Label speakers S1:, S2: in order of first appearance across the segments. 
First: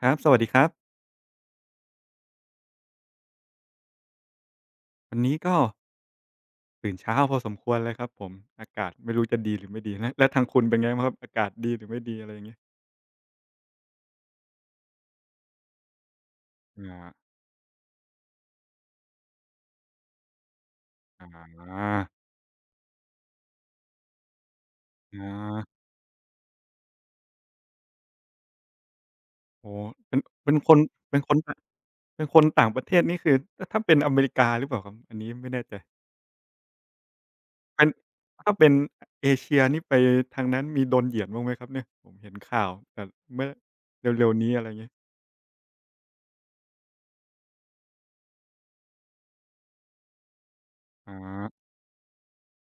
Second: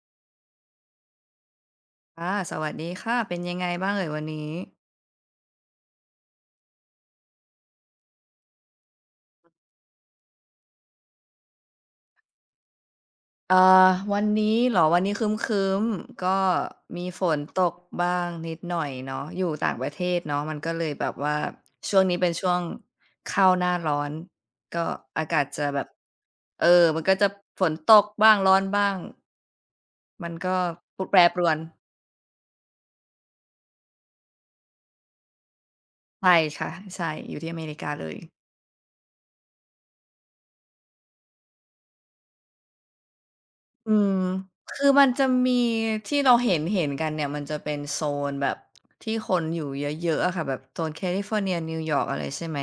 S1: ครับสวัสดีครับ
S2: ค่ะสวัสดีค่ะ เป็นยังไงบ้างเอ่ยวันนี้
S1: วันนี้ก็ตื่นเช้าพอสมควรเลยครับผมอากาศไม่รู้จะดีหรือไม่ดีและแล้วทางคุณเป็นไงบ้างครับอากาศดีหรือไม่ดีอะไรอย่างงี้
S2: เอ่าวันนี้เหรอวันนี้ครึ้มๆก็มี
S1: อา
S2: ฝนตกบ้างนิดหน่อยเนาะอยู่ต่างประเทศเนาะ มันก็เลยแบบว่า
S1: อา
S2: ช่วงนี้เป็นช่วงเข้าหน้าร้อน ก็
S1: อ
S2: อากาศจะแบ
S1: า
S2: บมันก็จะฝนตกบ้างร้อนบ้าง
S1: โอ้โฮเป็น
S2: มัน
S1: เป็
S2: ก็
S1: นคน
S2: แป
S1: เป็
S2: ร
S1: นค
S2: ป
S1: น
S2: ร
S1: ต
S2: วน
S1: เป็นคนต่างประเทศนี่คือถ้าเป็นอเมริกาหรือเปล่าครับอันนี้ไม่แน่ใจ
S2: ใช่ค่ะ ใช่ อยู่ที่อเมริ
S1: เป็
S2: กา
S1: น
S2: เลย
S1: ถ้าเป็นอเอเชียนี่ไปทางนั้นมีโดนเหยียดบ้างไหมครับเนี่ยผมเห็นข่าวแต่เมื่อ
S2: อืม
S1: เร็วๆนี้อะไรอย่าง
S2: คือ
S1: งี้
S2: มันจะมีที่เราเห็นกันเนี่ยมันจะเป็นโซนแบบที่คนอยู่เยอะๆอะค่ะแบบโซนแค
S1: อา
S2: ลิฟอร์เนียนิวยอร์กอะไรใช่ไหม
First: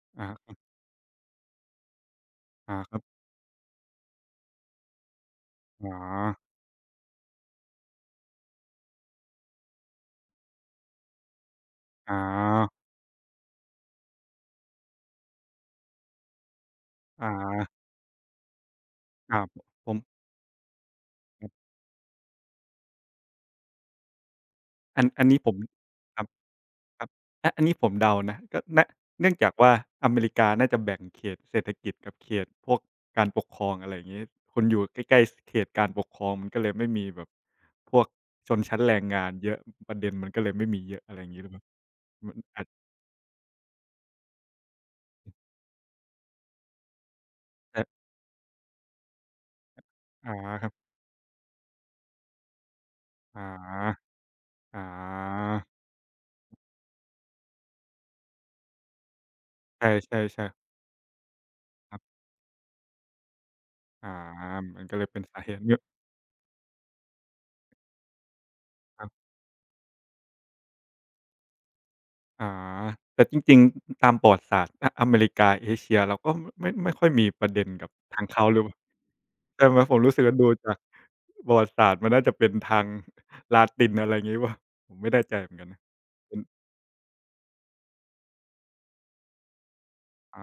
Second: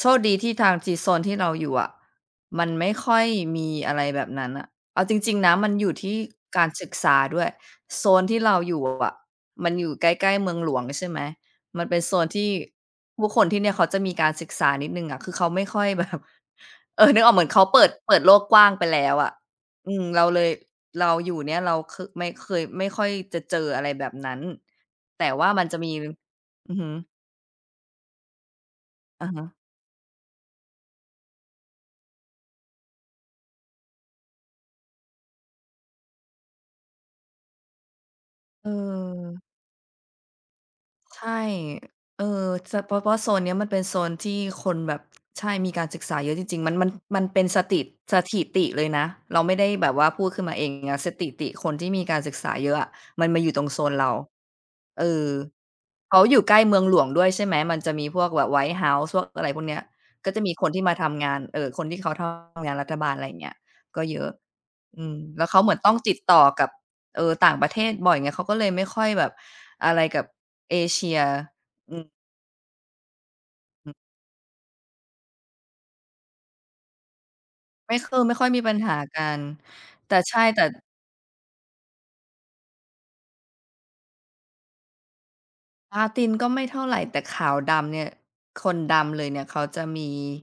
S2: โชค
S1: อ
S2: ดีที่
S1: า
S2: ทางจีโซนที่เราอยู่อะมัน
S1: อา
S2: ไม่
S1: ครับ
S2: ค่อยมีอะไรแบบนั้นอ่ะเอาจริงๆนะมันอ
S1: อ๋
S2: ยู่
S1: อ
S2: ที่การศึกษาด้วยโซนที่เราอยู่อะมันอยู่ใกล้ๆเมืองหลวงใช่ไหมมันเป็นโซ
S1: อา
S2: นที่ผู้คนที่เนี่ยเขาจะมีการศึกษานิดนึงอะคือเขาไม่ค่อยแบบเออนึกอ
S1: อา
S2: อกเหมือนเขาเปิดโลกกว้างไปแล้วอะ
S1: อาผมผ
S2: อื
S1: ม
S2: มเราเลยเราอยู่เนี่ยเราคไม่เคยไม่ค่อยจะเจออะไรแบบนั้น
S1: อันอัน
S2: แต่
S1: นี้
S2: ว่า
S1: ผม
S2: มันจะมี
S1: ครับ
S2: อือฮึ
S1: ครับอะอันนี้ผมเดานะก็นะ
S2: อะ
S1: เนื่อง
S2: ฮะ
S1: จากว่าอเมริกาน่าจะแบ่งเขตเศรษฐกิจกับเขตพวกการปกครองอะไรอย่างงี้คุณอยู่ใกล้ๆเขตการปกครองมันก็เลยไม่มีแบบพวกชน
S2: เอ
S1: ชั้นแรงงานเย
S2: อ
S1: อะประเด็นมันก็เลยไม่มีเยอะอะไรอย่าง
S2: ใช่
S1: งี้หรือเปล่า
S2: เออ
S1: มันอาจ
S2: จะเพราะโซนเนี้ยมันเป็นโซนที่คนแบบใช่มีการศึกษาเยอะจริงๆมันมันเป็น
S1: จะ
S2: สถิติเลยนะเราไม่ได้แบบว่าพูด
S1: อ๋อ
S2: ขึ้นมาเอ
S1: ครั
S2: ง
S1: บ
S2: นะสถิติคนที่มีการศึกษาเยอะอะมันมา
S1: อ๋อ
S2: อยู่ตรงโซนเรา
S1: อ๋อ
S2: เออเขาอยู่ใกล้เมืองหลวงด้วยใช่ไหมมันจะมีพวกแบบ White House พวกอะไรพวกเนี้ย
S1: ใช
S2: ก็จะ
S1: ่
S2: มี
S1: ๆ
S2: คน
S1: ๆ
S2: ที่มาทำงานคน
S1: ค
S2: ที่
S1: รั
S2: เขา
S1: บ
S2: ทำงานรัฐบาลอะไรอย่างเงี้ยก็
S1: อ๋อ
S2: เยอะ
S1: มันก็เล
S2: อื
S1: ย
S2: ม
S1: เป็นสา
S2: แล้ว
S1: เห
S2: เขา
S1: ตุ
S2: เหมื
S1: เย
S2: อน
S1: อะ
S2: ต้องติดต่อกับต่างประเทศบ่อยไงเขาก็เลยไม่
S1: ค
S2: ค่อ
S1: รั
S2: ย
S1: บ
S2: แบบอะไรกับ เอเชียอืม
S1: ออแต่จริงๆ ตามประวัติศาสตร์ออเมริกาเอเชียเราก็ไม่ค่อยมีประเด็นกับ
S2: ไม่คือ
S1: ทาง
S2: ไม่ค่
S1: เขา
S2: อย
S1: หรื
S2: มี
S1: อ
S2: ปัญหากัน
S1: ใช่ไหมผมรู้
S2: แต่
S1: สึกว่า
S2: ใช่
S1: ดู
S2: แต่
S1: จากประวัติศาสตร์มันน่าจะเป็นทางลาตินอะไรงี้เปล่าผมไม่แน่ใจเหมือนกันนะ
S2: อาตีน
S1: เป็น
S2: ก็ไม่เท่าไรแต่ขาวดำเนี่ยคนดำเลยเนี่ยเขาจะมี
S1: อ๋อ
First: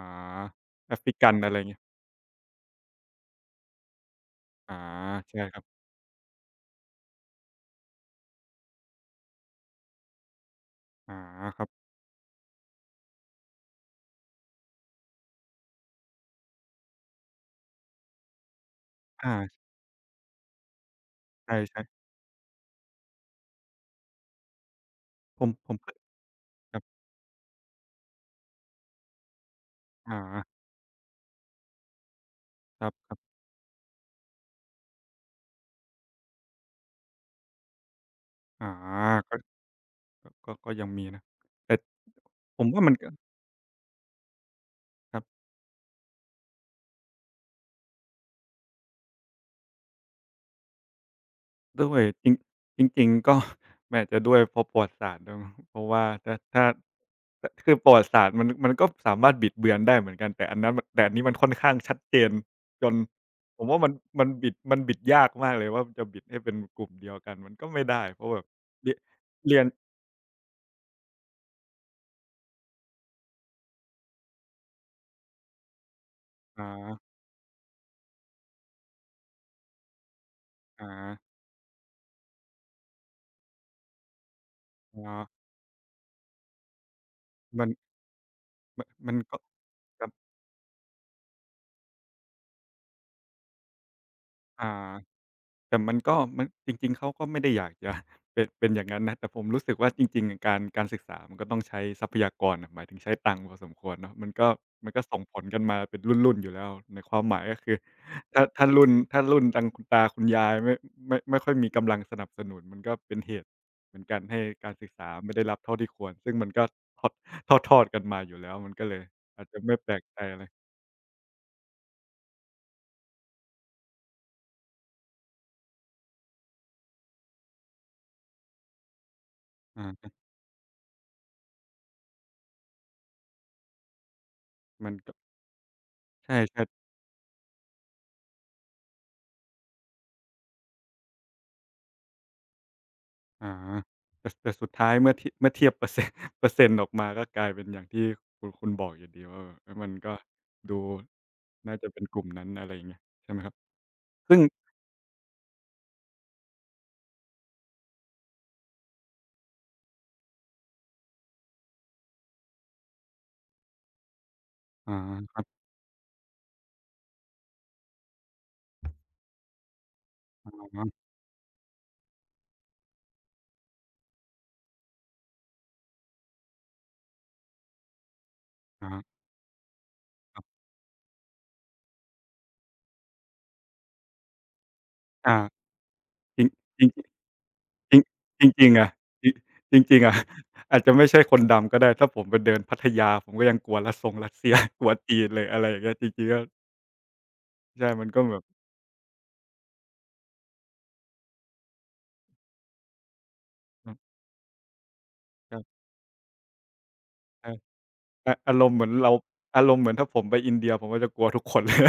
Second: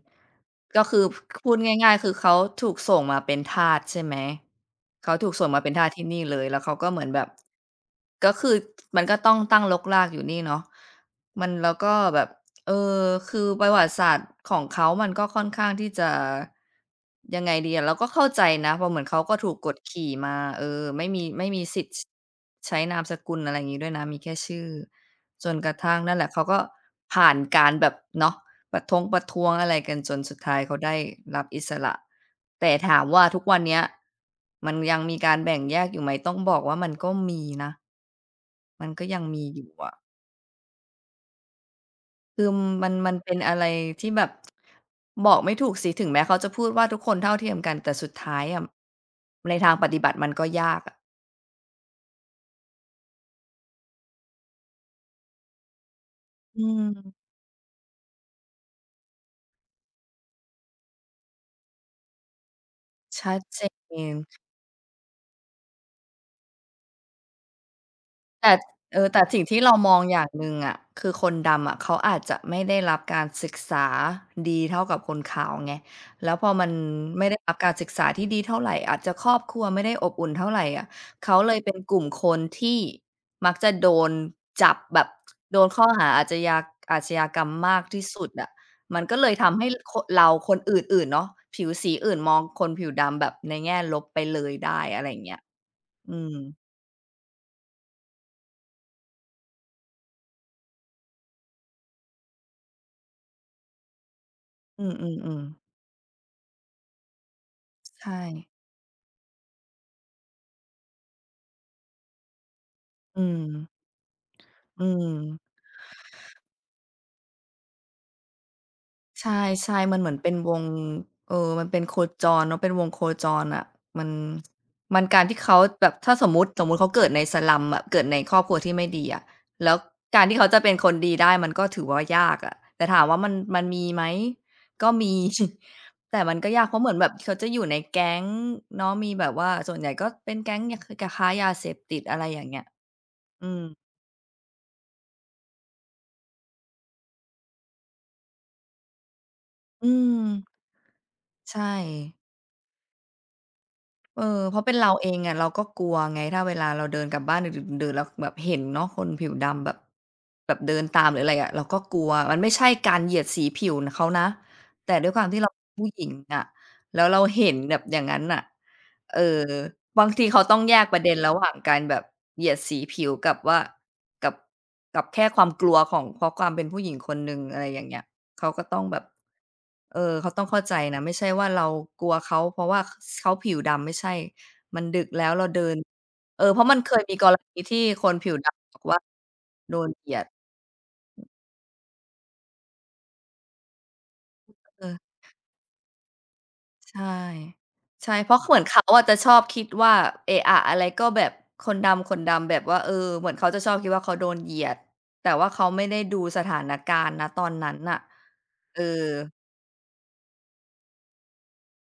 S2: ก็
S1: แอ
S2: คือ
S1: ฟริกัน
S2: พู
S1: อะไร
S2: ด
S1: งี้
S2: ง่ายๆคือเขาถูกส่งมาเป็นทาสใช่ไหม
S1: อ๋อ
S2: เขาถูก
S1: ใช่
S2: ส่ง
S1: ค
S2: มา
S1: รั
S2: เป็น
S1: บ
S2: ทาสที่นี่เลยแล้วเขาก็เหมือนแบบก็คือมันก็ต้องตั้งรกรากอยู่นี่เนาะ
S1: อ๋อ
S2: มัน
S1: ครั
S2: แล้วก็
S1: บ
S2: แบบเออคือประวัติศาสตร์ของเขามันก็ค่อนข้างที่จะยังไงดีอะเราก็เข้าใจนะเพราะเหมือนเขาก็
S1: อา
S2: ถูกกดขี่มาเออไม่มีไม่
S1: ใช
S2: มี
S1: ่
S2: สิทธิ์
S1: ๆ
S2: ใช้นามสกุลอะไรอย่างงี้ด้วยนะมีแค่ชื่อ
S1: ผ
S2: จ
S1: ม
S2: นก
S1: ผ
S2: ระ
S1: มก็
S2: ทั่งนั่นแหละเขาก็
S1: ครับ
S2: ผ่านการแบบเนาะประท้วงอะไรกันจ
S1: อ๋
S2: นสุดท้า
S1: อ
S2: ยเขาได้รับอิสระแต่
S1: คร
S2: ถาม
S1: ับ
S2: ว่า
S1: ๆ
S2: ทุกวันเนี้ยมันยังมีการแบ่งแยกอยู่ไหมต้องบอกว่ามันก็มีนะ
S1: อ๋อ
S2: มันก็ยัง
S1: ก็
S2: มีอยู่อะ
S1: ก็ยังมีนะแต่
S2: คือ
S1: ผมว่า
S2: มั
S1: มั
S2: น
S1: นก็
S2: มันเป็นอะไรที่แบบ
S1: ครั
S2: บอก
S1: บ
S2: ไม่ถูกสิถึงแม้เขาจะพูดว่าทุกคนเท่าเทียมกันแต่สุดท้ายอะในทางปฏิบัติมันก็ยากอะ
S1: ด้วยจริงจริงๆก็ มันอาจจะด้วยเพราะประวัติศาสตร์ด้วยมั้งเพราะว่าถ้า
S2: อื
S1: ถ้า
S2: ม
S1: ถคือประวัติศาสตร์มันก็สามารถบิดเบือนได้เหมือนกันแต่อันนั้นแต่อันนี้มันค่อนข้างชัดเจนจน
S2: ชัดเจ
S1: ผมว่ามัน
S2: น
S1: มันบิดยากมากเลยว่าจะบิดให้เป็นกลุ่มเดียวกันมันก็ไม่ได้เพราะแบบ
S2: แต่
S1: เรีย
S2: เอ
S1: น
S2: อแต่สิ่ง
S1: เรี
S2: ที่
S1: ยน
S2: เรามองอย่างหนึ่งอะคือคนดำอะเขาอาจจะไม่ได้รับการศึกษาดีเท่ากับคนขาวไงแล้วพอมัน
S1: อา
S2: ไม่ได้รับการศึกษาที่ดีเท่าไรอาจจะครอบครัวไม่ได้อบอุ่นเท่าไรอะ
S1: ๆ
S2: เขาเลยเป็นกลุ่มคนที่มักจะโดนจับแบ
S1: อ๋
S2: บ
S1: อ
S2: โดนข้อหาอาชญากรรม
S1: มัน
S2: มากที่สุดอะ
S1: มน
S2: มัน
S1: มั
S2: ก็
S1: น
S2: เลย
S1: ก็
S2: ทำให้ค
S1: ครับ
S2: เราคนอื่นๆเนาะผิวสีอื่นมองคนผิวดำแบบในแง่ลบไปเลยได้
S1: อา
S2: อะไรอย่างเงี้ย
S1: แต่มันก็
S2: อืม
S1: มันจริงๆเขาก็ไม่ได้อยากจะ เป็นอย่างงั้นนะแต่ผมรู้สึกว่าจริงๆอะการศึกษามันก็ต้องใช้ทรัพยากรอะหมายถึงใช้ตังค์พอสมควรเนาะมันก็
S2: อื
S1: มันก็ส่งผ
S2: อ
S1: ล
S2: ๆ
S1: กัน
S2: ๆ
S1: มาเป็นรุ่นๆอยู่แล้วในความหมายก็คือ
S2: ใช่
S1: ถ้าถ้ารุ่นถ้ารุ่นทางคุณตาคุณยายไม่ค่อยมีกำลังสนับสนุนมันก็เป็น
S2: อื
S1: เห
S2: ม
S1: ตุเหมือนกันให้การ
S2: อื
S1: ศึกษา
S2: ม
S1: ไม่ได้รับเท่าที่ควรซึ่งมันก็ทอดทอดๆกันมาอยู่แล้วมันก็เลย
S2: ใช
S1: อาจจะไม่
S2: ่
S1: แป
S2: ๆ
S1: ล
S2: มัน
S1: ก
S2: เหมือน
S1: ใจ
S2: เป็น
S1: อะไร
S2: วงเออมันเป็นโคจรเนาะเป็นวงโคจรอะมันมันการที่เขาแบบถ้าสมมุติเขาเกิดในสลัมอะเกิดในครอบครัวที่ไม่ดีอะแล้ว
S1: อา
S2: การที่เขาจะเป็นคนดีได้มันก็ถือว่ายากอะแต่ถามว่ามันมีไหมก็
S1: มันก็
S2: มี แต่มั
S1: ใช่
S2: นก็ยากเพราะเห
S1: ๆ
S2: มือนแบบเขาจะอยู่ในแก๊งเนาะมีแบบว่าส่วนใหญ่ก็เป็นแก๊งยาคค้ายาเสพติดอะไรอย่างเงี้ย
S1: อา
S2: อืม
S1: แต่แต่สุดท้ายเมื่อท เมื่อเทียบเปอร์เซ็นต์ เปอร์เซ็นต์ออกมาก็กลายเป็นอย่างที่คุณบอกอยู่ดีว่าเออมั
S2: อื
S1: นก็
S2: ม
S1: ดู
S2: ใช่
S1: น่าจะเป็นกลุ่มนั้นอะไรอย่างเงี้ยใช่ไหมครับ
S2: เออ
S1: ซึ่ง
S2: เพราะเป็นเราเองอะเราก็กลัวไงถ้าเวลาเราเดินกลับบ้านดึกๆดื่นๆแล้วแบบเห็นเนาะคนผิวดำแบบเดินตามหรืออะไรอะเราก็กลัวมันไม่ใช่การเหยียดสีผิวนะเขานะ
S1: อ๋
S2: แต่
S1: อ
S2: ด้วยความ
S1: ค
S2: ที่
S1: รั
S2: เรา
S1: บ
S2: เป็นผู้หญิงอะแล้วเราเห็นแบบอย่างงั้นน่ะเออบางทีเขา
S1: อ
S2: ต้องแย
S1: ๋อ
S2: กประเด็นระหว่างการแบบเหยียดสีผิวกับว่ากับกับแค่ความกลัวของเพราะความเป็นผู้หญิงคนหนึ่งอะไรอย่างเงี้ยเขาก็ต้อง
S1: อ๋
S2: แบ
S1: อ
S2: บ เออเขาต้องเข้าใจนะไม่ใช่ว่าเรากลัวเขาเพราะว่าสเขาผิวดำไม่ใช่มันดึกแล้ว
S1: อา
S2: เราเดินเอ
S1: จริ
S2: อ
S1: ง
S2: เพราะมัน
S1: จริ
S2: เค
S1: ง
S2: ยมีกรณีที่คนผิว
S1: จริงจริง
S2: ดำบ
S1: ๆ
S2: อก
S1: อะ
S2: ว่า
S1: จริ
S2: โดน
S1: จริง
S2: เห
S1: ๆ
S2: ยี
S1: อะ
S2: ยด
S1: อาจจะไม่ใช่คนดำก็ได้ถ้าผมไปเดินพัทยาผมก็ยังกลัวรัสซงรัสเซีย ก
S2: เอ
S1: ลัว
S2: อ
S1: จีนเลยอะไรอย่างเงี้ยจริงๆก็
S2: ใช่
S1: ใช่มัน
S2: ใช่
S1: ก็
S2: เพ
S1: แบ
S2: ราะ
S1: บ
S2: เหมือนเขาอะจะชอบคิดว่าเอะอะอะไรก็แบบคนดำๆแบบว่าเออเหมือนเขาจะชอบคิ
S1: อื
S2: ด
S1: อ
S2: ว่าเขาโดนเหยียดแต่ว่าเขา
S1: ใช่
S2: ไม่ได้ดูสถานการณ์ณตอ
S1: ใอ
S2: นนั้นน่ะ
S1: ะอารมณ์
S2: เอ
S1: เห
S2: อ
S1: มือนเราอารมณ์เหมือนถ้าผมไปอินเดียผมก็จะกลัวทุกคน เลย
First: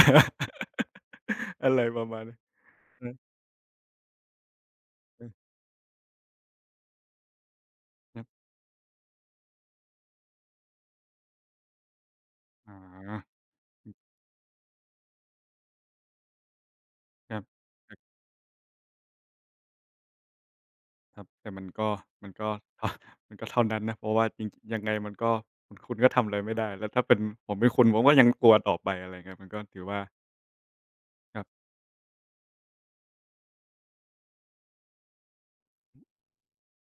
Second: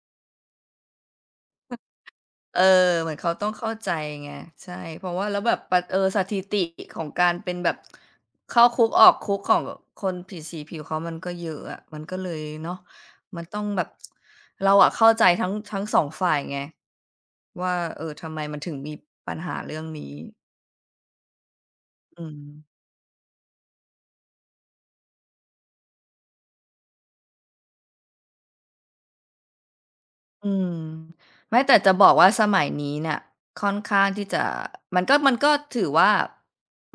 S1: อะไรประมาณนี้
S2: เออ
S1: อื
S2: เหมื
S1: อ
S2: อนเขาต้องเข้าใจไงใช่เพราะ
S1: อื
S2: ว่า
S1: อ
S2: แล้วแบบปะเออสถิติของการเป็นแบบ
S1: ครับ
S2: เข้าคุกออกคุกของคนผิดสีผิวเขามันก็เยอะอะมันก็เลย
S1: อ๋
S2: เนาะ
S1: อ
S2: มันต้องแบบ
S1: อือ
S2: เราอะเข้าใจทั้งสองฝ่ายไง
S1: ครับ
S2: ว่า
S1: ครั
S2: เออ
S1: บ
S2: ทำไมมันถึงมีปัญหาเรื่องนี้
S1: ครับแต่มันก็
S2: อื
S1: มัน
S2: ม
S1: ก็ เท่ามันก็เท่านั้นนะเพราะว่าจริงยังไงมันก็คุณก็ทำอะไรไม่ได้แล้วถ้าเป็นผมเป็นคุณผมก็ยังกลัวต่อไปอะไรอย่างเงี้ยมันก็ถือว่า
S2: อืม
S1: ครั
S2: ไม่
S1: บ
S2: แต่จะบอกว่าสมัยนี้เนี่ยค่อนข้างที่จะมันก็ถือว่า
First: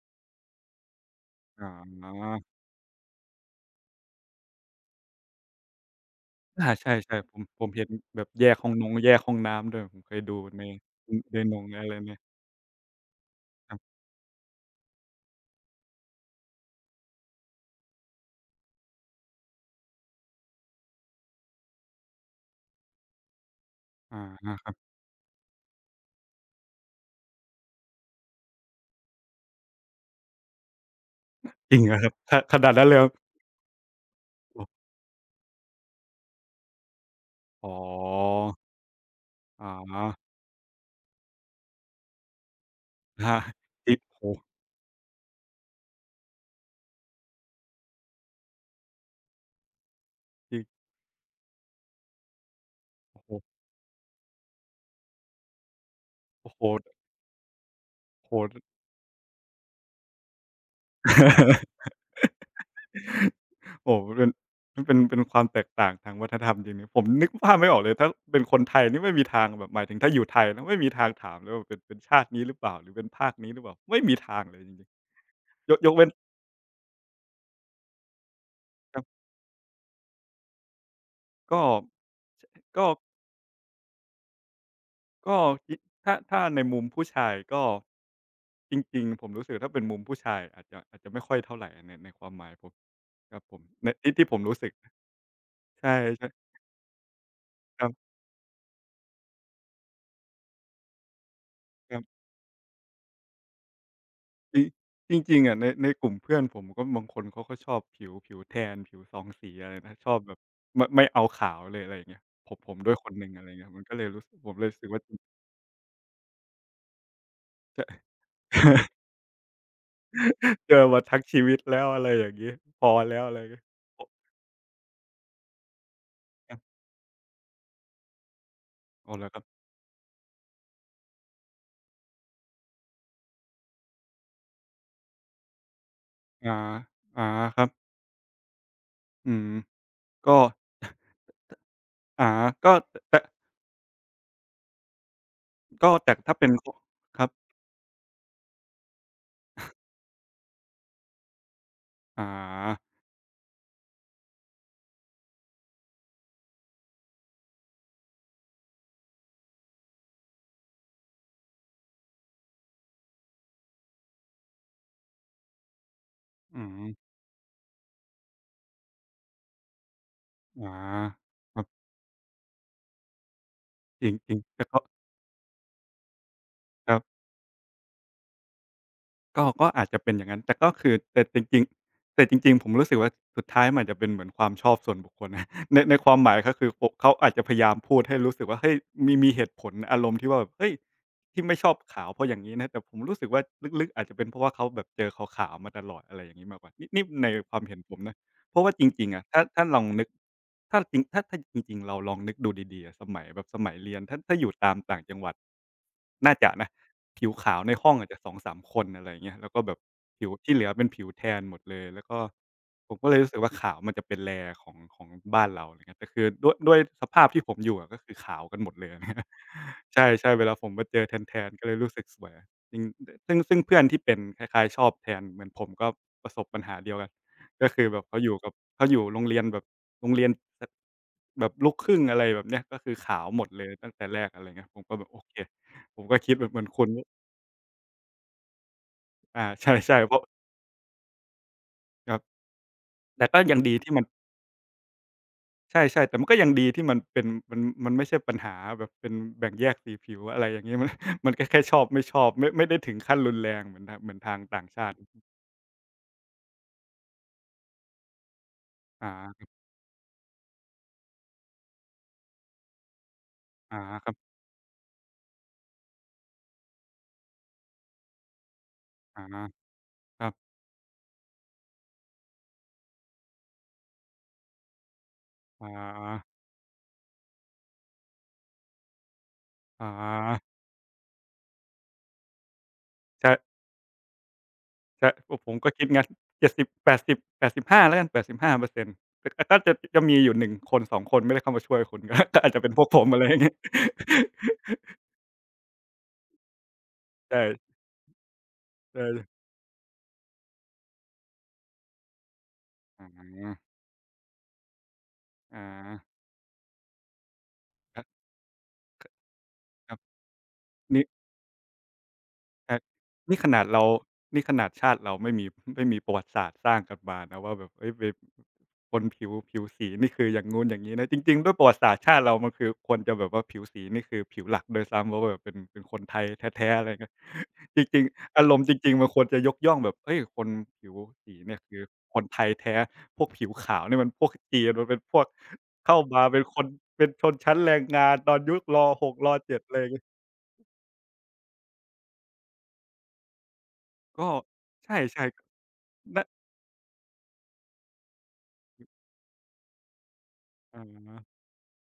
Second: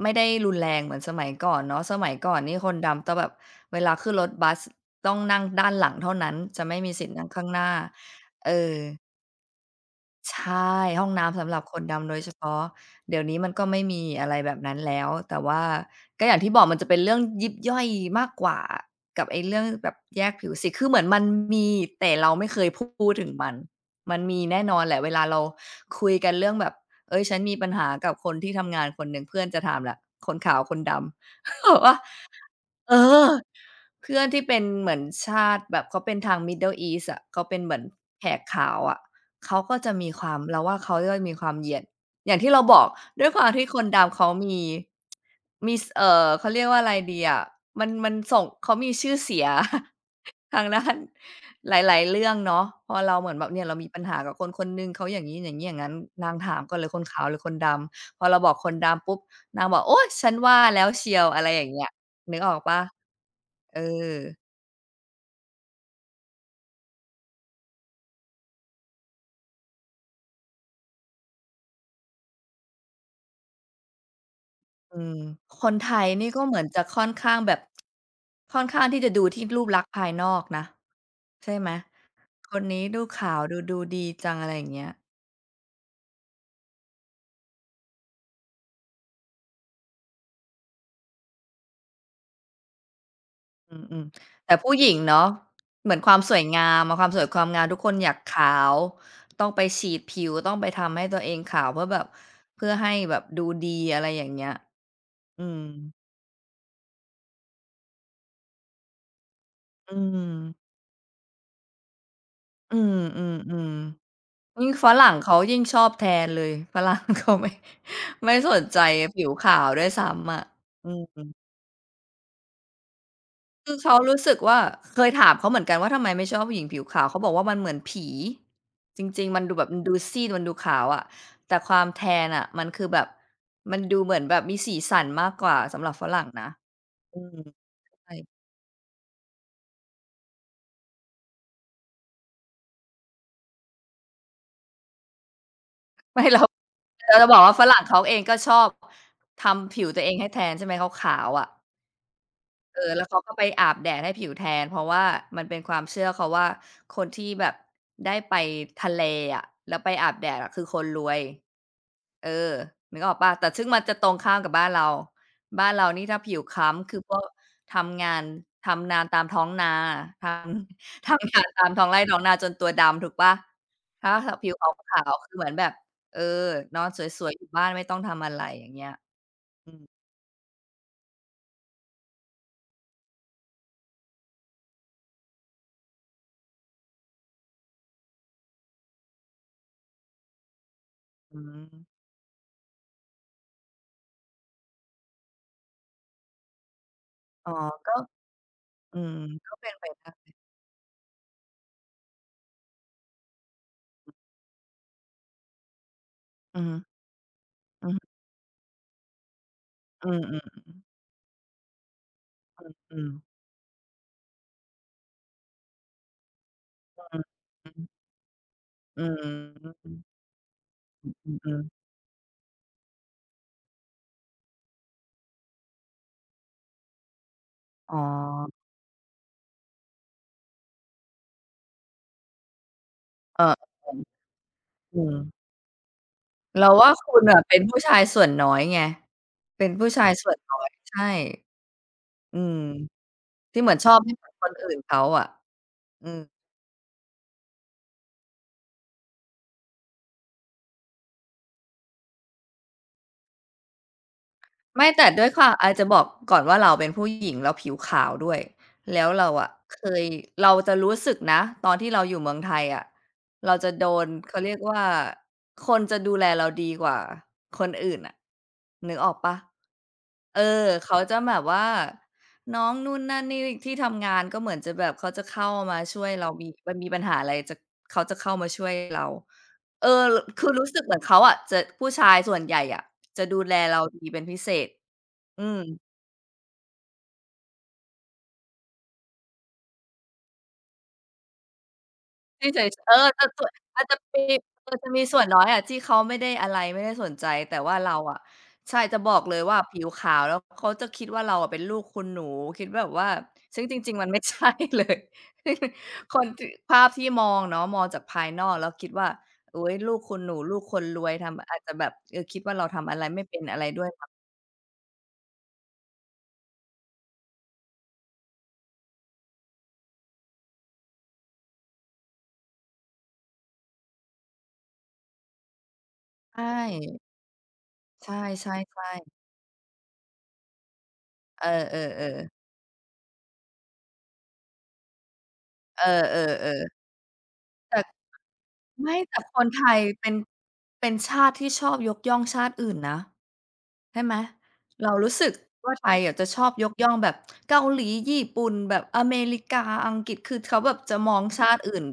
S2: ไม่ได้รุนแรงเหมือนสมัยก่อน
S1: อ๋
S2: เนาะส
S1: อ
S2: มัยก่อนนี่คนดำต้องแบบเวลาขึ้นรถบัสต้องนั่งด้านหลังเท่านั้นจะ
S1: อา
S2: ไม่มีสิทธิ์
S1: ใช่
S2: นั่ง
S1: ๆผม
S2: ข้างห
S1: ผ
S2: น้า
S1: มเห็นแบบแย
S2: เอ
S1: กห้อ
S2: อ
S1: งนงแยกห้องน้ำด้วยผมเคยดู
S2: ใช
S1: ใน
S2: ่ห้อง
S1: ใน
S2: น้ำสำ
S1: ห
S2: ห
S1: น
S2: รับ
S1: ง
S2: คน
S1: อะไร
S2: ดำโด
S1: เนี่ย
S2: ยเฉพาะเดี๋ยวนี้มันก็
S1: ครั
S2: ไม่
S1: บ
S2: มีอะไรแบบนั้นแล้วแต่ว่าก็อย่างที่บอกมันจะเป็นเรื่องยิบย่อยมากกว่ากับไอ้เรื่องแบบแยกผิวสีคือเหมือนมันมีแต่เราไม่เคยพูดถึงมันมัน
S1: อา
S2: มีแน่
S1: ค
S2: น
S1: รับ
S2: อนแหละเวลาเราคุยกันเรื่องแบบเฮ้ยฉันมีปัญหากับคนที่ทำงานคนหนึ่งเพื่อนจะถามแหละคนขาวคนดำ
S1: จ
S2: บ
S1: ริ
S2: อก
S1: ง เหร
S2: ว่า
S1: อครับขขนาดนั้น
S2: เอ
S1: เลยเหรอ
S2: อ เพื่อนที่เป็นเหมือนชาติแบบเขาเป็นทาง Middle East อะเขาเป็น
S1: อ๋
S2: เห
S1: อ
S2: มือนแขกขาวอะเขา
S1: อ๋อ
S2: ก็จะมีความเราว่าเขาก็มีความเหยียดอย่างที่เราบอก
S1: ค
S2: ด้วย
S1: รั
S2: ค
S1: บ
S2: วามที่คน
S1: ที่
S2: ดำเขา
S1: โอ้โฮ
S2: มีมีสเขาเรียกว่าอะไรดีอะมันส่งเขามีชื่อเสีย ทา
S1: ที่
S2: งด้านหลายๆเรื่องเนาะพอเรา
S1: โอ้
S2: เห
S1: โฮ
S2: มือนแบบเนี่ยเรามีปัญหากับคนคนหนึ่งเขาอย่างงี้อย่างงี้อย่างงั้นนาง
S1: โอ้
S2: ถาม
S1: โฮ
S2: ก่อนเลยคนขาวหรือคนดำพอ
S1: โอ้โฮ
S2: เราบอกคนดำปุ๊บนางบอกโอ๊ยฉันว่าแล้วเชียวอะไรอย่างเงี้ยนึกออกเปล่าเอ
S1: โอ้โฮ
S2: อ
S1: เป็นมันเป็นเป็นความแตกต่างทางวัฒนธรรมจริงๆผมนึกภาพไม่ออกเลยถ้าเป็นคนไทยนี่ไม่มีทางแบบหมายถึงถ้าอยู่ไทยนะไม่มีทางถามเลยว่าเป็นเป็นชาตินี้หรือเปล่าหรือเป็นภาคนี้หรือเปล่าไม่มีทางเลยจริง
S2: อืมค
S1: ๆ ย
S2: น
S1: กย
S2: ไท
S1: กเว้
S2: ย
S1: น
S2: นี่ก็เหมือนจะค่อนข้างแบบค่อนข้าง
S1: ค
S2: ที่
S1: รั
S2: จะดู
S1: บ
S2: ที่รูปลักษณ์ภายนอกนะใช่
S1: ก็
S2: ไหมค
S1: ช
S2: นนี้
S1: ก็
S2: ดูขาวดูดีจังอะไรอย่างเงี้ย
S1: ก็คิดถ้าถ้าในมุมผู้ชายก็จริงๆผมรู้สึกถ้าเป็นมุมผู้ชายอาจจะอาจจะไม่ค่อยเท่าไหรในในความหมายผมครับผม
S2: อื
S1: ใน
S2: ม
S1: ที่ที่ผม
S2: ๆแต่
S1: รู้สึก
S2: ผู้หญิ
S1: นะ
S2: งเนาะเหมื
S1: ใช่
S2: อนความสวย
S1: ๆ
S2: งามความสวยความงามทุก
S1: ค
S2: ค
S1: รั
S2: นอยา
S1: บ
S2: กขาวต้องไปฉีดผิวต้องไปทำให้ตัวเองขาวเพื่อ
S1: ค
S2: แบ
S1: รั
S2: บ
S1: บ
S2: เพื่อให้แบบดูดีอะไรอย่างเงี้ย
S1: จริงจริง
S2: อื
S1: ๆอะ
S2: ม
S1: ในในกลุ่มเพื่อนผมก็บางคนเขาก็ชอบผิวผิวแทนผิวสองสีอะไร
S2: อื
S1: นะชอบแบบ
S2: ม
S1: ไม่เอาขาวเลยอะไรอย่างเงี้ยผมผ
S2: อื
S1: มด้วยคนหนึ่งอะไรเงี้
S2: ม
S1: ยมันก็เลย
S2: ๆ
S1: รู้สึกผม
S2: ๆ
S1: เล
S2: ยิ่
S1: ย
S2: ง
S1: รู้สึ
S2: ฝ
S1: กว่า
S2: รั่
S1: จ
S2: งเขายิ่งชอบแทนเลยฝรั่งเขาไม่
S1: ะ
S2: ไม่สนใจ ผิวขาวด้วยซ้ำอะ
S1: เจอ
S2: อื
S1: มาทั้งชี
S2: ม
S1: วิตแล้วอะไรอย่างงี้พอแล้วอะไรอย่างงี้
S2: คือเขา
S1: โอะ
S2: รู้สึกว่าเคยถามเขาเหมือนกันว่าทำไมไม่ชอบ
S1: ค
S2: ผู้
S1: รั
S2: หญิง
S1: บ
S2: ผิวขาวเขาบอกว่ามันเหมือนผีจ
S1: อ๋อเห
S2: ริ
S1: ร
S2: ง
S1: อ
S2: ๆ
S1: ค
S2: มั
S1: รั
S2: น
S1: บ
S2: ดูแบบมันดูซีดมันดูขาวอะแต่ความแทนอะมันคือแบบมันดูเหมือนแบบมีสีสันมากกว่าสำหรับฝรั่งนะ
S1: อา
S2: อื
S1: อา
S2: ม
S1: ครับ
S2: ใช่
S1: อืม ก็ อาก็แต่ก็แต่
S2: ไม่
S1: ถ้า
S2: เรา
S1: เป็น
S2: เรา
S1: ครั
S2: จะ
S1: บ
S2: บอกว่าฝรั่งเขาเองก็ชอบทำผิวตัวเองให้แทนใช่ไหมขาวๆอะ
S1: อา
S2: เออแล้วเขาก็ไปอาบแดดให้ผิวแทนเพราะว่ามันเป็นความเชื่อเขาว่าคนที่แบบได้ไปทะเลอะแล้วไปอาบแดดอะคือคนรวยเออนึกออกเปล่าแต่ซึ่งมันจะตรงข้ามกับบ้านเราบ้านเรานี่ถ้าผิวค
S1: อื
S2: ล้ำ
S1: ม
S2: คือพวกทำงานทำนาตามท้องนาทำ
S1: อา
S2: ทำงาน
S1: ครั
S2: ตา
S1: บ
S2: มท้องไร่ท้องนาจนตัวดำถูกเปล่า
S1: จริ
S2: ถ้า
S1: งจ
S2: ถ้า
S1: ริง
S2: ผิวข
S1: แต่ก็
S2: าวๆคือเหมือนแบบเออนอน
S1: ครั
S2: ส
S1: บ
S2: วยๆอยู่บ้านไม่ต้องทำอะไรอย่างเงี้ย
S1: ก็
S2: อืม
S1: อาจจะเป็นอย่างนั้นแต่ก็คือแต่จริงๆแต่จริงๆผมรู้สึกว่าสุดท้ายมันอาจจะเป็นเหมือนความชอบส่วนบุคคลนะ ในความหมายก็คือผมเขาอาจจะพยายามพูดให้รู้สึกว่าเฮ้ยมีเหตุผลอารมณ์ที่ว่าแบบเฮ้ย
S2: อื
S1: ที่ไม่
S2: ม
S1: ชอบขาวเพราะอย่างนี้นะแต่ผมรู้สึกว่าลึกๆอาจจะเป็นเพราะว่าเขาแบบเจอขาวๆมาตลอดอะไรอย่างนี้มากกว่านี่ใน
S2: อ๋อ
S1: ความเห็นผ
S2: ก็
S1: มนะ เพราะว่าจ
S2: อื
S1: ริงๆ
S2: ม
S1: อะถ้า
S2: ก็
S1: ถ้า
S2: เป็น
S1: ลอ
S2: ไป
S1: งนึก
S2: ได้
S1: ถ้าจริงถ้าจริงๆเราลองนึกดูดีๆอะสมัยแบบสมัยเรียนถ้าอยู่ตามต่างจังหวัดน่าจะ
S2: อื
S1: นะ
S2: ม
S1: ผิวขาวใน
S2: อื
S1: ห้องอาจ
S2: ม
S1: จะสองสามคนอะไรอย่างเงี้ยแล้วก็แบบ
S2: อ
S1: ผิว
S2: ม
S1: ที่เหลือเป็นผิวแทนหมดเลยแล้วก็ผ
S2: อื
S1: มก็เลยรู้
S2: ม
S1: สึกว่าขาวมันจะเป็น rare ของบ้านเราอะไรเงี้ยแต่คือด้วยส
S2: อื
S1: ภาพ
S2: ม
S1: ที่ผมอยู่อะก็คือขาวกันหมดเลย
S2: อืม
S1: นะครับ
S2: อื
S1: ใช
S2: ม
S1: ่ๆเวลาผมมาเจอแ
S2: อื
S1: ทนๆก็เลย
S2: ม
S1: รู้สึกสวยจริงซึ่งเพื่อนที่เป็นคล้ายๆชอบแทนเหมือนผมก็ประสบปัญหาเดียวกัน ก็คือ
S2: อ๋อ
S1: แบบเขาอยู่โรงเรียนแบบโรงเรียนแบบลูกครึ่งอะไรแบบเนี้ยก็คือขาวห
S2: เอ
S1: มดเลย
S2: อ
S1: ตั้งแต่แรกอะไรเงี้ยผมก็
S2: อื
S1: แบบโอเค
S2: ม
S1: ผมก็คิดแบบเหมือน
S2: เรา
S1: คุณ
S2: ว่าคุณน่ะเป็นผู้ชายส่วนน้อยไง
S1: อา
S2: เป็
S1: ใ
S2: นผู้
S1: ช่
S2: ชา
S1: ๆ
S2: ย
S1: เพราะ
S2: ส่วนน้อยใช่
S1: ครับ
S2: อืม
S1: แต่ก็ยัง
S2: ที่เหมื
S1: ดี
S2: อนช
S1: ที่
S2: อบ
S1: มัน
S2: ให้เหมือนคนอื่นเขาอะ
S1: ใช่
S2: อื
S1: ๆแต่
S2: ม
S1: มันก็ยังดีที่มันเป็นมันมันไม่ใช่ปัญหาแบบเป็นแบ่งแยกสีผิวอะไรอย่างงี้ มันก็แค่ชอบไม่ชอบไม่ได้ถึงขั้นรุนแรงเหมือนทางต่าง
S2: ไม่
S1: ชาติ
S2: แต่ด้วยความอาจจะบอกก่อนว่าเราเป็นผู้หญิงเราผิวขาวด้วยแล้วเรา
S1: อา
S2: อะเคยเราจะรู้สึกนะตอนที่เราอยู่เมืองไทยอะเราจะ
S1: อา
S2: โดน
S1: ครับ
S2: เขาเรียกว่าคนจะดูแลเราดีกว่าคนอื่นน่ะนึกออก
S1: อา
S2: เปล่า
S1: ครับ
S2: เออเขาจะแบบว่าน้องนู่นนั่นนี่ที่ทำงานก็เหมือนจะแบบเขาจะเข้า
S1: อ
S2: มาช่วยเรา
S1: า
S2: มีมันมีปัญหาอะไรจะเขาจะเข้ามาช่วยเราเอ
S1: อ
S2: อคือ
S1: า
S2: รู้สึกเหมือนเขาอะจะผู้ชายส่วนใหญ่อะ จะ
S1: ใช่
S2: ดูแลเราดีเป็นพิเศษ
S1: ใช่ผม
S2: อื
S1: ผม
S2: ม
S1: ก็คิดงั้น 70, 80, 85แปดสิบแปดสิบห้าแล้วกัน 85%แต่ก็น่าจะจะมีอยู่1คน2คนไม่ได้เข้ามาช่วยคุณ ก็
S2: ที่
S1: อาจ
S2: เฉ
S1: จะ
S2: ย
S1: เป็นพวก
S2: เออ
S1: ผมอะไร
S2: จะ
S1: อย่าง
S2: ส่วน
S1: งี้
S2: อาจจะมีเออจะมีส่วนน้อยอะที่เขาไม่ได้อะไรไม่ได้สนใจแต่
S1: ใช่
S2: ว่าเราอะใช่จะ
S1: ใช่
S2: บอกเลยว่าผิวขาวแล้วเขาจะคิดว่าเราอะเป็นลูกคุณหนูคิดแบบ
S1: อ๋
S2: ว่า
S1: อ
S2: ซึ่งจริงๆมันไม่ใช่เลย
S1: อา
S2: คนที่ภาพที่มองเนาะมอง
S1: ค
S2: จาก
S1: รั
S2: ภา
S1: บ
S2: ยนอกแล้วคิดว่าอุ๊ย
S1: ค
S2: ลู
S1: รั
S2: ก
S1: บ
S2: คุณหนูลูกคนร
S1: นี่
S2: วยทำอาจจะแบบคิดว่าเรา
S1: ใช่
S2: ทำอะไรไม่เป็
S1: นี่
S2: น
S1: ข
S2: อะ
S1: นา
S2: ไร
S1: ด
S2: ด้
S1: เรา
S2: วยทำ
S1: นี่ขนาดชาติเราไม่มี ไม่มีประวัติศาสตร์สร้างกันมานะว่าแบบเฮ้ยไปคนผิวสีนี่คืออย่างงู้นอย่างงี้นะจริงๆด้วยประวัติศาสตร์ชาติเรามันคือควรจะแบบว่าผิวสีนี่คือผิวหลักด้วยซ้ำเพราะว่าแบบเป็นคนไทย
S2: ใช
S1: แท้ๆอะไร
S2: ่
S1: เงี้ย จริง
S2: ใช
S1: ๆอารมณ์จ
S2: ่
S1: ริงๆมั
S2: ๆ
S1: นค
S2: ๆ
S1: วรจะยกย่องแบบเฮ้ยคนผิวสี
S2: เอ
S1: เนี่ยคือค
S2: อ
S1: น
S2: ๆ
S1: ไท
S2: ๆ
S1: ยแท้พวกผิวขาวเนี่ยมันพวกจีนมันเป็นพวก
S2: เอ
S1: เข้ามาเป็นค
S2: อ
S1: น
S2: ๆๆ
S1: เป็นชนชั้นแรง
S2: แต่
S1: งานตอนยุครหก
S2: แต่
S1: ร
S2: คน
S1: เจ็ด
S2: ไท
S1: อะไร
S2: ย
S1: อย่างงี้
S2: เป็นชาติที่ชอบยกย่องชาติอื่นนะใช่ไหม
S1: ก็
S2: เรารู้
S1: ใช่
S2: สึกว่าไทยอะ
S1: ๆน
S2: จะชอบยกย่องแบบเกาหลีญี่ปุ่นแบบอเมริกาอังกฤษคือเขาแบบ
S1: อ๋อ
S2: จะมองชาติอื่น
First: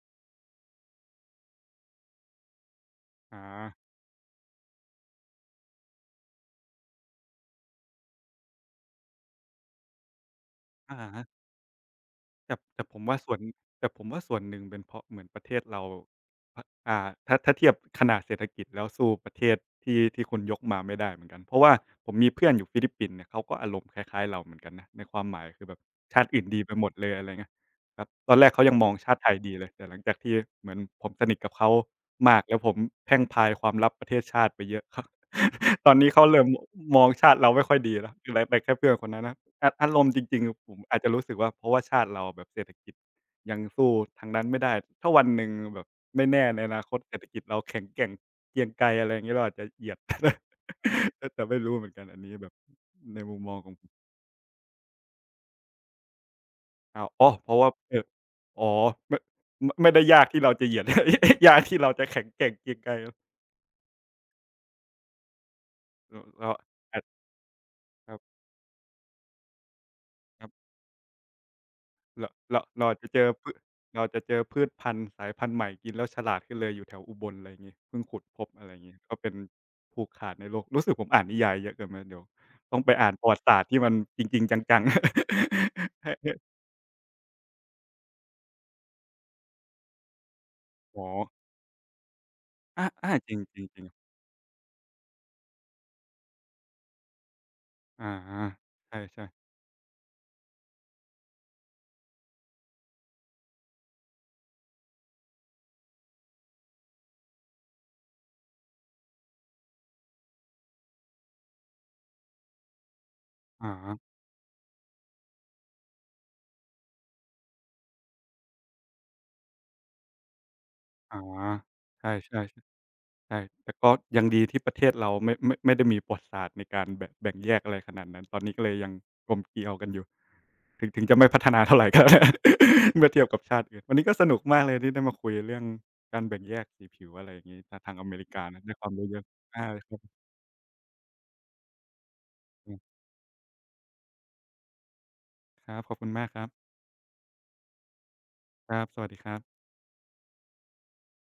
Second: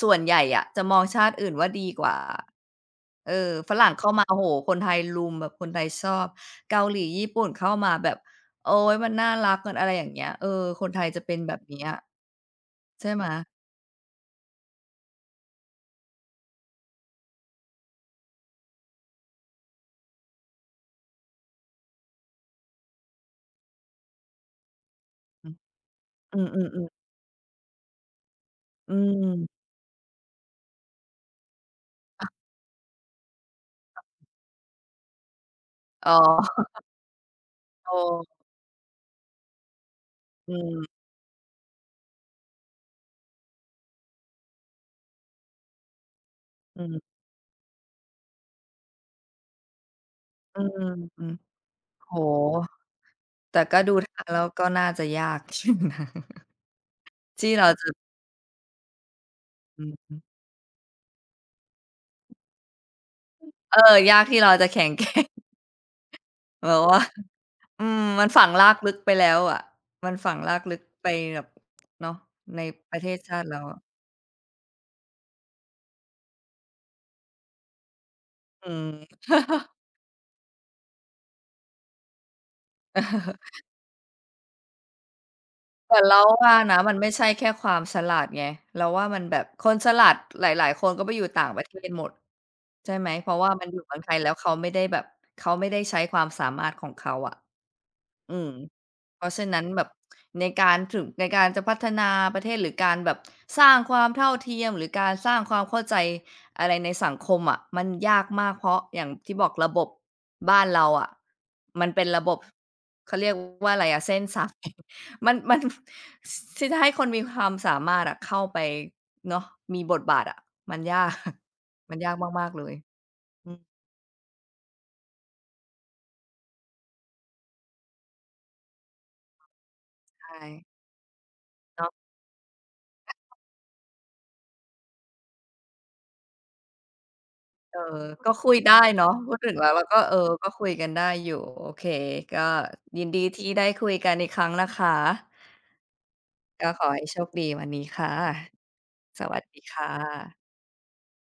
S2: ส่วนใหญ่อะจะมองชาติอื่นว่าดีกว่าเอ
S1: อา
S2: อฝรั่งเข้ามาโอ้โฮคนไทยรุมแบบคนไทยชอบเกาหลีญี่ปุ่นเข้ามาแบบโอ๊ยมันน่ารักมันอะไรอย่างเงี้ยเออคน
S1: อะ
S2: ไทยจะ
S1: ฮะ
S2: เป็นแบบเนี้ย
S1: แต่ผม
S2: ใช่
S1: ว่า
S2: ไหม
S1: ส่วนแต่ผมว่าส่วนหนึ่งเป็นเพราะเหมือนประเทศเราพอ่าถ้าเทียบขนาดเศรษฐกิจแล้วสู้ประเทศที่คุณยกมาไม่ได้เหมือนกัน เพราะว่าผมมีเพื่อนอยู่ฟิลิปปินส์เนี่ยเขาก็อารมณ์คล้ายๆเราเหมือนกันนะในความหมาย
S2: อือ
S1: คือแบบชาติ
S2: อื
S1: อื่นดีไปหม
S2: อๆ
S1: ด
S2: ๆ
S1: เลยอะไรเงี้ย ครับตอนแรกเขายังมอ
S2: อื
S1: งชาติไทยดี
S2: ม
S1: เลยแต่หลังจากที่เหมือนผมสนิทกับเขามากแล้วผมเพร่งพรายความลับประเทศชาติไปเยอะครับ ตอนนี้
S2: อ๋
S1: เขาเริ่ม
S2: อ
S1: มองชาติเราไม่ค่อย
S2: โอ
S1: ดีแล้วคือ
S2: ้
S1: ไรแต่แค่เพื่อนคนนั้นนะออารมณ์จริง
S2: อื
S1: ๆผมอา
S2: ม
S1: จจะรู้สึกว่าเพราะว่าชาติเราแบบเศรษฐกิจยังสู้ทางนั้นไม่ได้ถ้าวันหนึ่งแบบไม่แน่ในอ
S2: อื
S1: นาคตเศร
S2: ม
S1: ษฐกิจเราแข็งแกร่งเกรียงไกรอะไรอย่างงี้เราอาจจะเหยียด
S2: อืม อื
S1: แต่
S2: ม
S1: แต่ไม่รู้เหมือนกั
S2: โอ้
S1: น
S2: โฮ
S1: อันนี้แบบในมุมมอ
S2: แต่
S1: งของ
S2: ก็ดูทางแล้วก็น่าจะยากอยู่นะ
S1: อ้าวอ๋อเพ
S2: ที่
S1: ราะ
S2: เรา
S1: ว่า
S2: จะ
S1: เอออ๋อไม่ไม
S2: อื
S1: ไม่ได้ยาก
S2: ม
S1: ที่เราจะเหยียด ยากที่เราจะแข็งแกร่งเกรียงไกรร
S2: เออยากที่เราจะแข็งแกร่ง
S1: เรา
S2: แบบว่า
S1: อาจ
S2: อืม
S1: ครับ
S2: มันฝังรากลึกไปแล้วอะมันฝัง
S1: ครั
S2: ราก
S1: บ
S2: ลึกไปแบบเนาะ
S1: เรา
S2: ใน
S1: เราเรา
S2: ป
S1: อาจ
S2: ระเท
S1: จะ
S2: ศ
S1: เจอ
S2: ชาติ
S1: พืช
S2: เราอะ
S1: เราจะเจอพืชพันธุ์สายพันธุ์ใหม่กินแล้วฉลาดขึ้นเลยอยู่แถวอุบลอะไรอย่างงี้เพิ่งขุดพบอะ
S2: อื
S1: ไรอย่า
S2: ม
S1: งงี้ก็เป็น ผูกขาดในโลก รู้สึกผมอ่านนิยายเยอะเกินไปเดี๋ยวต้องไปอ่านประวัติศาสตร์ที่มันจริงๆจังๆ
S2: แต่
S1: ให้
S2: เรา
S1: ให้
S2: ว่านะมันไม่ใช่แค่ความฉลาดไงเราว่ามันแบบคนฉลาดหลายๆคนก็
S1: อ๋อ
S2: ไปอยู่ต่างประเทศหมด
S1: อา
S2: ใช่ไหม
S1: อา
S2: เพ
S1: จร
S2: ราะว่า
S1: ิ
S2: มั
S1: ง
S2: นอยู่เมื
S1: ๆ
S2: องไท
S1: ๆ
S2: ยแล้วเขาไม่ได้แบบเขาไม่ได้ใช้ความสามารถของเขาอะ
S1: อา
S2: อืม
S1: ใ
S2: เพ
S1: ช่
S2: ราะฉะ
S1: ๆ
S2: นั้นแบบในการถึงในการจะพัฒนาประเทศหรือการแบบสร้างความเท่าเทียมหรือการสร้างความเข้าใจอะไรในสังคมอะะมันยากมากเพราะอย่างที่บอกระบบบ้านเราอะะมันเป็นระบบเขาเรียกว่าอะไรอะเส้นสาย มันที่จะให้คนมีความสามารถอะเข้าไปเนาะมีบทบาทอะมันยาก
S1: อ๋อ
S2: มัน
S1: ๆใช่
S2: ยาก
S1: ๆ
S2: มากๆเลย
S1: ใช่
S2: อืม
S1: แต่ก็ยังดีที่ประเทศเราไม่ไม่ได้มีประวัติศาสตร์ในการแบ่งแยกอะไรขนาดนั้นตอนนี้ก็เลยยังกลมเกลียวกันอยู่
S2: ใช่
S1: ถึงจะไม่พัฒนาเท่าไรก็
S2: เนาะ
S1: แล้ว เมื่อเทียบกับชาติอื่นวันนี้ก็สนุกมากเลยที่ได้มาคุยเรื่องการแบ่งแยกสีผิวอะไรอย่างงี้
S2: เอ
S1: ทา
S2: อ
S1: งทางอเมริ
S2: ก็
S1: กา
S2: คุย
S1: นะได้
S2: ได้
S1: ความรู้
S2: เนาะ
S1: เยอะ
S2: พูดถึงแล้
S1: อา
S2: วเรา
S1: ค
S2: ก็
S1: รั
S2: เออ
S1: บ
S2: ก็คุยกันได้อยู่โอเคก็
S1: อืม
S2: ยินดีที่ได้คุยกันอีกครั้งนะคะ
S1: ครับขอบคุณมากครับ
S2: ก็ขอให้โชคดีวันนี้ค่ะ
S1: ครับสวัสดี
S2: ส
S1: ครั
S2: วั
S1: บ
S2: สดีค่ะ